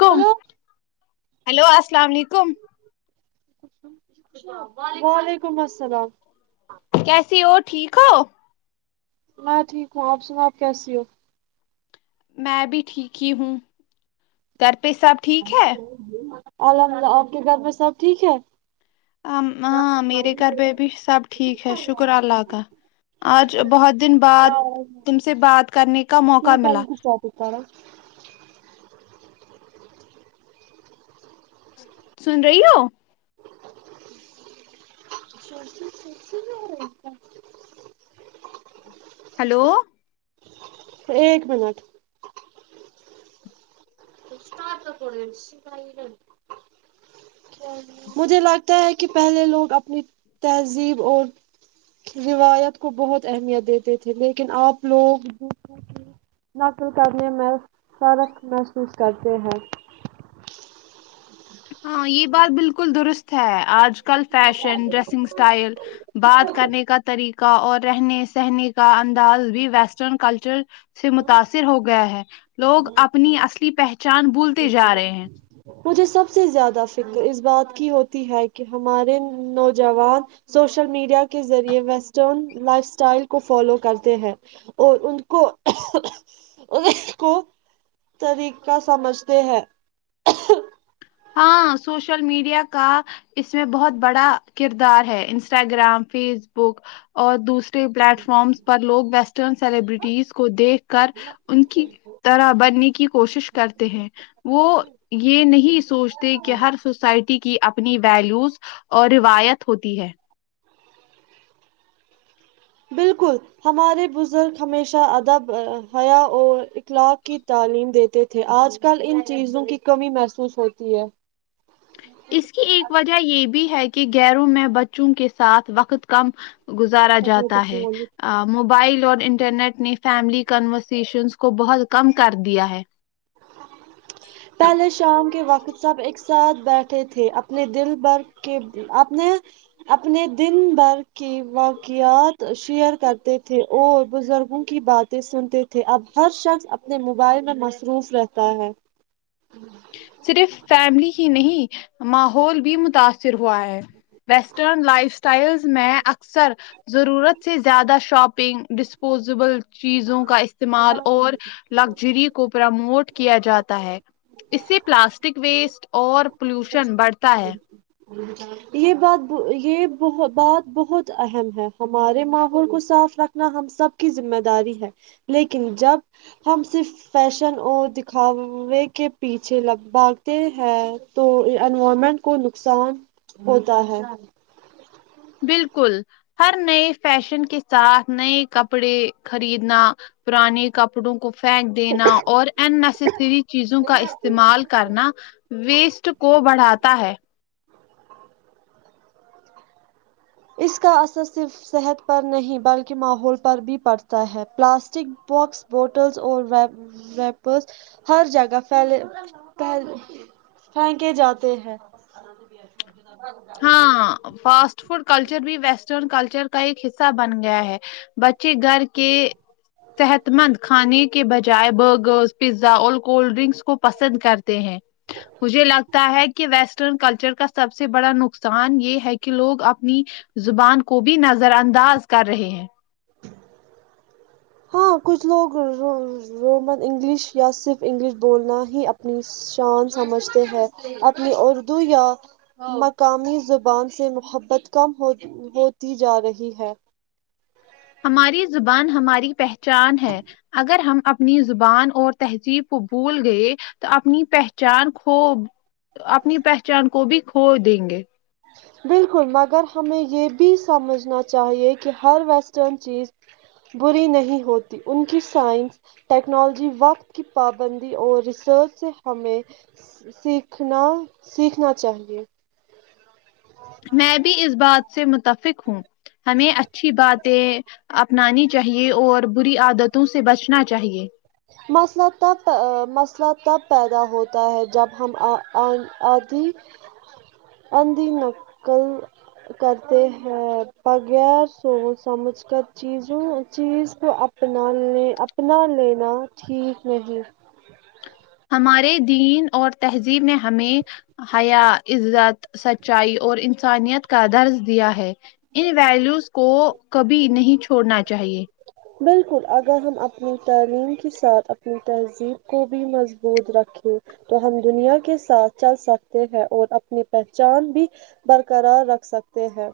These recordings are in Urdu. کم ہلو ہلو السلام علیکم وعلیکم السلام کیسیے ہو ٹھیک ہو میں ٹھیک ہوں آپ سناؤ آپ کیسی ہو میں بھی ٹھیک ہی ہوں گھر پہ سب ٹھیک ہے الحمد اللہ آپ کے گھر پہ سب ٹھیک ہے ام ہاں میرے گھر پہ بھی سب ٹھیک ہے شکر اللہ کا آج بہت دن بعد تم سے بات کرنے کا میں موقع نے ملا [unintelligible] سن رہی ہو [inaudible] ہیلو ایک منٹ [unintelligible] مجھے لگتا ہے کہ پہلے لوگ اپنی تہذیب اور روایت کو بہت اہمیت دیتے تھے لیکن آپ لوگ دوسروں نقل کرنے میں فرق محسوس کرتے ہیں ہاں یہ بات بالکل درست ہے آج کل فیشن ڈریسنگ اسٹائل بات کرنے کا طریقہ کا اور رہنے سہنے کا انداز بھی ویسٹرن کلچر سے متاثر ہو گیا ہے لوگ اپنی اصلی پہچان بھولتے جا رہے ہیں مجھے سب سے زیادہ فکر اس بات کی ہوتی ہے کہ ہمارے نوجوان سوشل میڈیا کے ذریعے ویسٹرن لائف اسٹائل کو فالو کرتے ہیں اور ان کو ان کو طریقہ سمجھتے ہیں ہاں سوشل میڈیا کا اس میں بہت بڑا کردار ہے انسٹاگرام فیس بک اور دوسرے پلیٹ فارمس پر لوگ ویسٹرن سیلیبریٹیز کو دیکھ کر ان کی طرح بننے کی کوشش کرتے ہیں وہ یہ نہیں پوچھتے کہ ہر سوسائٹی کی اپنی ویلوز اور روایت ہوتی ہے بالکل ہمارے بزرگ ہمیشہ ادب حیا اور اخلاق کی تعلیم دیتے دیتے تھے آج کل ان چیزوں کی کمی محسوس ہوتی ہے اس کی ایک وجہ یہ بھی ہے کہ غیروں میں بچوں کے ساتھ وقت کم گزارا جاتا ہے موبائل اور انٹرنیٹ نے فیملی کنورزیشنس کو بہت کم کر دیا ہے پہلے شام کے وقت سب ایک ساتھ بیٹھے تھے اپنے دن پر کے اپنے اپنے دن بھر کے واقعات شیئر کرتے تھے اور بزرگوں کی بات سنتے تھے اب ہر شخص اپنے موبائل میں مصروف رہتا ہے صرف فیملی ہی نہیں ماحول بھی متاثر ہوا ہے ویسٹرن لائف اسٹائل میں اکثر ضرورت سے زیادہ شاپنگ ڈسپوزیبل چیزوں کا استعمال اور لگزری کو پرموٹ کیا جاتا ہے اس سے پلاسٹک ویسٹ اور پولوشن بڑھتا ہے یہ بات یہ ب بات بہت اہم ہے ہمارے ماحول کو صاف رکھ ہم سب کی ذمہ داری ہے لیکن جب ہم صرف فیشن اور دکھاوے کے پیچھے لگ بھاگتے ہیں تو انوائرمنٹ کو نقصان ہوتا ہے بالکل ہر نئے فیشن کے ساتھ نئے کپڑے خریدنا پرانے کپڑوں کو پھینک دینا اور اننیسیسری چیزوں کا استعمال کرنا ویسٹ کو بڑھاتا ہے اس کا اثر صرف صحت پر نہیں بلکہ ماحول پر بھی پڑتا ہے پلاسٹک پاکس بوٹلس اور ریپر ریپرس ہر جگہ پھیلے پہل پھینکے جاتے ہیں ہاں فاسٹ فوڈ کلچر بھی ویسٹرن کلچر کا ایک حصہ بن گیا ہے بچے گھر کے صحت مند کھانے کے بجائے برگر پیزا اور کولڈ ڈرنکس کو پسند کرتے ہیں مجھے لگتا ہے کہ ویسٹرن کلچر کا سب سے بڑا نق نقصان یہ ہے کہ لوگ اپنی زبان کو بھی نظر انداز کر رہے ہیں ہاں کچھ لوگ رومن انگلش یا صرف انگلش بولنا ہی اپنی شان سمجھتے ہیں اپنی اردو یا مقامی زبان سے محبت کم ہو ہوتی جا رہی ہے ہماری زبان ہماری پہچان ہے اگر ہم اپنی زبان اور تہذیب کو بھول گئے تو اپنی پہچان کھو اپنی پہچان کو بھی کھو دیں گے بالکل مگر ہمیں یہ بھی سمجھنا چاہیے کہ ہر ویسٹرن چیز بری نہیں ہوتی ان کی سائنس ٹیکنالوجی وقت کی پابندی اور ریسرچ سے ہمیں سیکھنا سیکھنا چاہیے میں بھی اس بات سے متفق ہوں ہمیں اچھی باتیں اپنانی چاہیے اور بری عادتوں سے بچنا چاہیے مسئلہ تب مسئلہ تب پیدا ہوتا ہے جب ہم آدھی اندھی نقل کرتے ہیں بغیر سوچ سمجھ کر چیزوں چیز کو اپنا ل اپنا لینا ٹھیک نہیں ہمارے دین اور تہذیب نے ہمیں حیا عزت سچائی اور انسانیت کا درض دیا ہے ان ویلوز کو کبھی نہیں چھوڑنا چاہیے بالکل اگر ہم اپنی تعلیم کے ساتھ اپنی تہذیب کو بھی مضبوط رکھیں تو ہم دنیا کے ساتھ چل سکتے ہیں اور اپنی پہچان بھی برقرار رکھ سکتے ہیں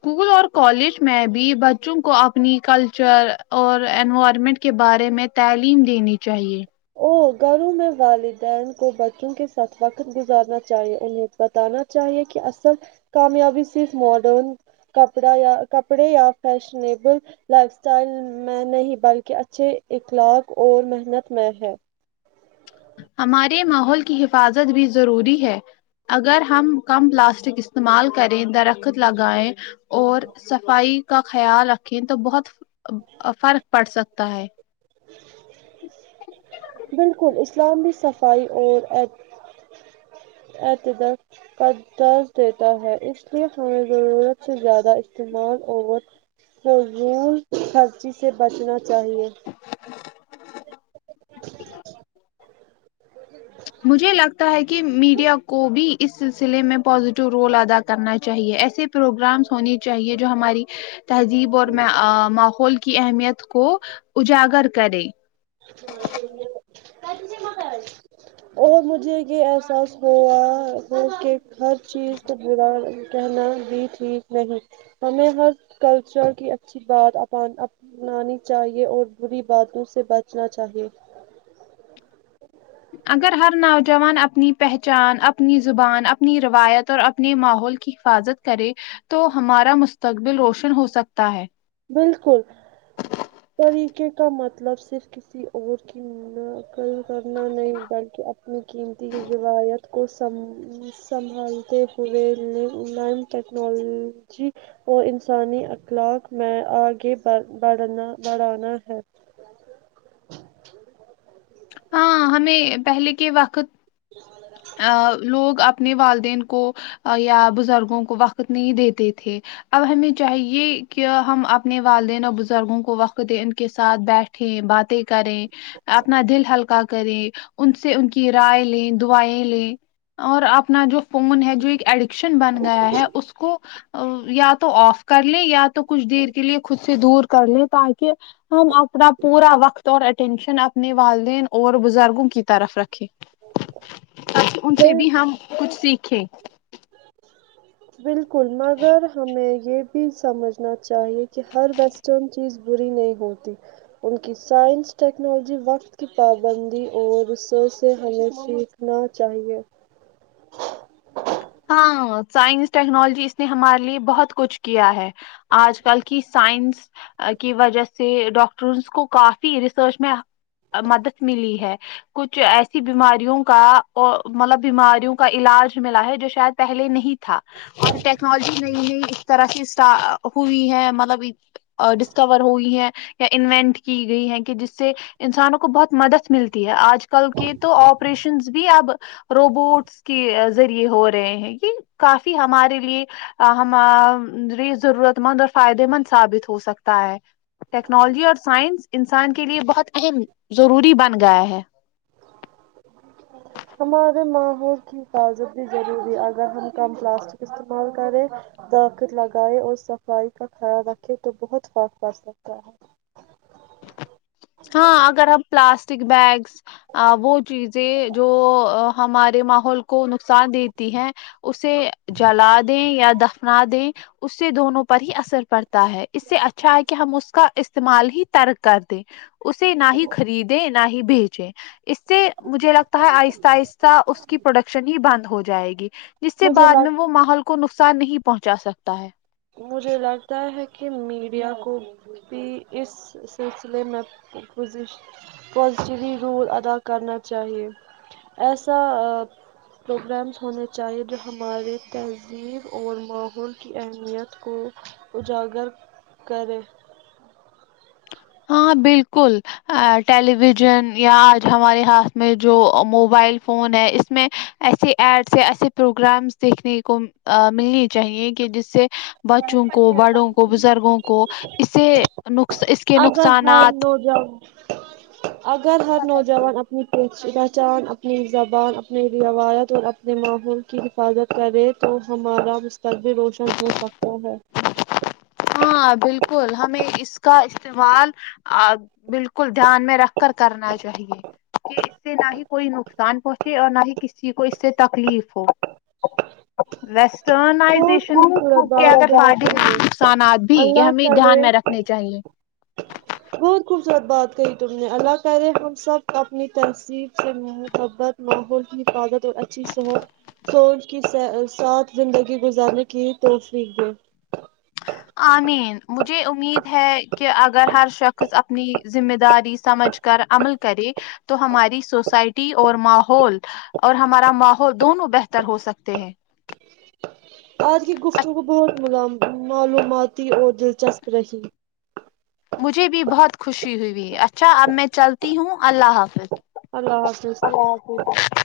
اسکول اور کالج میں بھی بچوں کو اپنی کلچر اور انوائرمنٹ کے بارے میں تعلیم دینی چاہیے اور گھروں میں والدین کو بچوں کے ساتھ وقت گزارنا چاہیے انہیں بتانا چاہیے کہ اصل کامیابی صرف ماڈرن کپڑا یا کپڑے یا فیشنیبل لائف اسٹائل میں نہیں بلکہ اچھے اخلاق اور محنت میں ہے ہمارے ماحول کی حفاظت بھی ضروری ہے اگر ہم کم پلاسٹک استعمال کریں درخت لگائیں اور صفائی کا خیال رکھیں تو بہت فرق پڑ سکتا ہے بالکل اسلام کی صفائی ات اورت انداز دیتا ہے اس لیے ہمیں ضرورت سے زیادہ استعمال اورت فضول خرچی سے بچنا چاہیے ج [unintelligible] جی مجھے لگتا ہے کہ میڈیا کو بھی اس سلسلے میں پزیٹو رول ادا کرنا چاہیے ایسے پروگرامس ہونے چاہیے جو ہماری تہذیب اور ماحول کی اہمیت کو اجاگر کرے ہاں اور مجھے یہ احساس ہوا وہ کہ ہر چیز تب کہنا بھی ٹھیک نہیں ہمیں ہر کلچر کی اچھی بات اپ اپنانی چاہیے اور بری باتوں سے بچنا چاہیے اگر ہر نوجوان اپنی پہچان اپنی زبان اپنی روایت اور اپنے ماحول کی حفاظت کرے تو ہمارا مستقبل روشن ہو سکتا ہے بالکل طریقے کا مطلب صرف کسی اور کی ک کرنا نہیں بلکہ اپنی قیمتی روایت کو سمجھنے سنبھالتے ہوئے نایی ٹیکنالوجی اور انسانی اخلاق میں آگے بڑ بڑھنا بڑھانا ہے ہاں ہمیں پہلے کے وقت غ [unintelligible] ا لوگ اپنے والدین کو یا بزرگوں کو وقت نہیں دیتے تھے اب ہمیں چاہیے کہ ہم اپنے والدین اور بزرگوں کو وقت دے ان کے ساتھ بیٹھ باتیں کریں اپنا دل ہلکا کریں ان سے ان کی رائے لیں دعاۓ لے اور اپنا جو فون ہے جو ایک ایڈکشن بن گیا ہے اس کو ا یا تو اوف کرلے یا تو کچھ دیر کے لئے خود سے دور کرلے تا کے ہم اپنا پورا وقت اور اٹینشن اپنے والدین اور بزرگوں کی طرف رکھے ان سے بل بھی ہم کچھ سیکھے بالکل مگر ہمیں یہ سمجھنا چاہیے کہ ہر ویسٹرن چیز بری نہیں ہوتی ان کی سائنس ٹیکنالوجی وقت کی پابندی اور ریسرچ سے ہمیشی نہ چاہیے ہاں سائنس ٹیکنالوجی اس نے ہمارے لیے بہت کچھ کیا ہے آج کل کی سائنس کی وجہ سے ڈاکٹرس کو کافی ریسرچ میں مدد ملی ہے کچھ ایسی بیماریوں کا مطلب بیماریوں کا علاج ملا ہے جیسے شاید پہلے نہیں تھا اور ٹیکنالوجی نئی نئی اس طرح سے اسٹ ہوئی ہے مطلب ڈسکور ہوئی ہے یا انوینٹ کی گئی ہے کہ جس سے انسانوں کو بہت مدد ملتی ہے اج کل کے تو آپریشنز بھی اب روبوٹس کے ذریعے ہو رہے ہیں یہ کافی ہمارے لیے ہماری ضرورت مند اور فائدے مند ثابت ہو سکتا ہے ٹیکنالوجی اور سائنس انسان کے لیے بہت اہم ضروری بن گیا ہے ہمارے ماحول کی حفاظت بھی ضروری ہے اگر ہم کم پلاسٹک استعمال کریں طاقت لگائے اور صفائی کا خیال رکھے تو بہت فرق پڑ سکتا ہے ہاں اگر اب پلاسٹک بیگس آں وہ چیزیں جو ہمارے ماحول کو نقص ان دیتی ہے اسے جلا دیں یا دف نا دیں اس سے دونوں پر ہی اثر پڑتا ہے اس سے اچھا ہے کہ ہم اس کا استعمال ہی ترک کر دے اسے نہ ہی خریدیں نہ ہی بیچیں اس سے مجھے لگتا ہے آہستہ آہستہ اس کی پروڈکشن ہی بند ہو جائے گی جس سے مجھے بعد میں لگ وہ ماحول کو نقصان نہیں پہنچا سکتا ہے مجھے لگتا ہے کہ میڈیا کو بھی اس سلسلے میں پوزی پازیٹیولی رول ادا کرنا چاہیے ایسا پروگرامس ہونے چاہیے جو ہمارے تہذیب اور ماحول کی اہم یت کو اجاگر کریں ہاں بالکل اے ٹیلیویژن یا آج ہمارے ہاتھ میں جو موبائل فون ہے اس میں ایسے ایڈس یا ایسے پروگرامس دیکھنے کو آ ملنی چاہیے کہ جس سے بچوں کو بڑوں کو بزرگوں کو اسے نقص اس کے اگر ہر نقصانات اگر ہر نوجوان اپنی پہچان اپنی زبان اپنے روایت اور اپنے ماحول کی حفاظت کرے تو ہمارا مستقبل روشن ہو سکتا ہے ہاں بالکل ہمیں اس کا استعمال آب بالکل دھیان میں رکھ کر کرنا چاہیے کہ اس سے نہ ہی کوئی نقصان پہنچے اور نہ ہی کسی کو اس سے تکلیف ہو ویسٹرن بہت آئزیشن خوبصورت کے بات اگر [inaudible] کہی تم نے نقصانات بھی یہ اللہ ہمیں دھیان کرے میں رکھنے چاہیے بہت خوبصورت بات کہی تم نے اللہ کرے ہم سب اپنی تہذیب سے محبت ماحول کی حفاظت اور اچھی صحت سونچ کی سا ساتھ زندگی گزارنے کی توفیق دے آمین مجھے امید ہے کہ اگر ہر شخص اپنی ذمہ داری سمجھ کر عمل کرے تو ہماری سوسائٹی اور ماحول اور ہمارا ماحول دونوں بہتر ہو سکتے ہیں آج کی گفتگو بہت ہی ملام معلوماتی اور دلچسپ رہی مجھے بھی بہت خوشی ہوئی اچھا اب میں چلتی ہوں اللہ حافظ اللہ حافظ [unintelligible]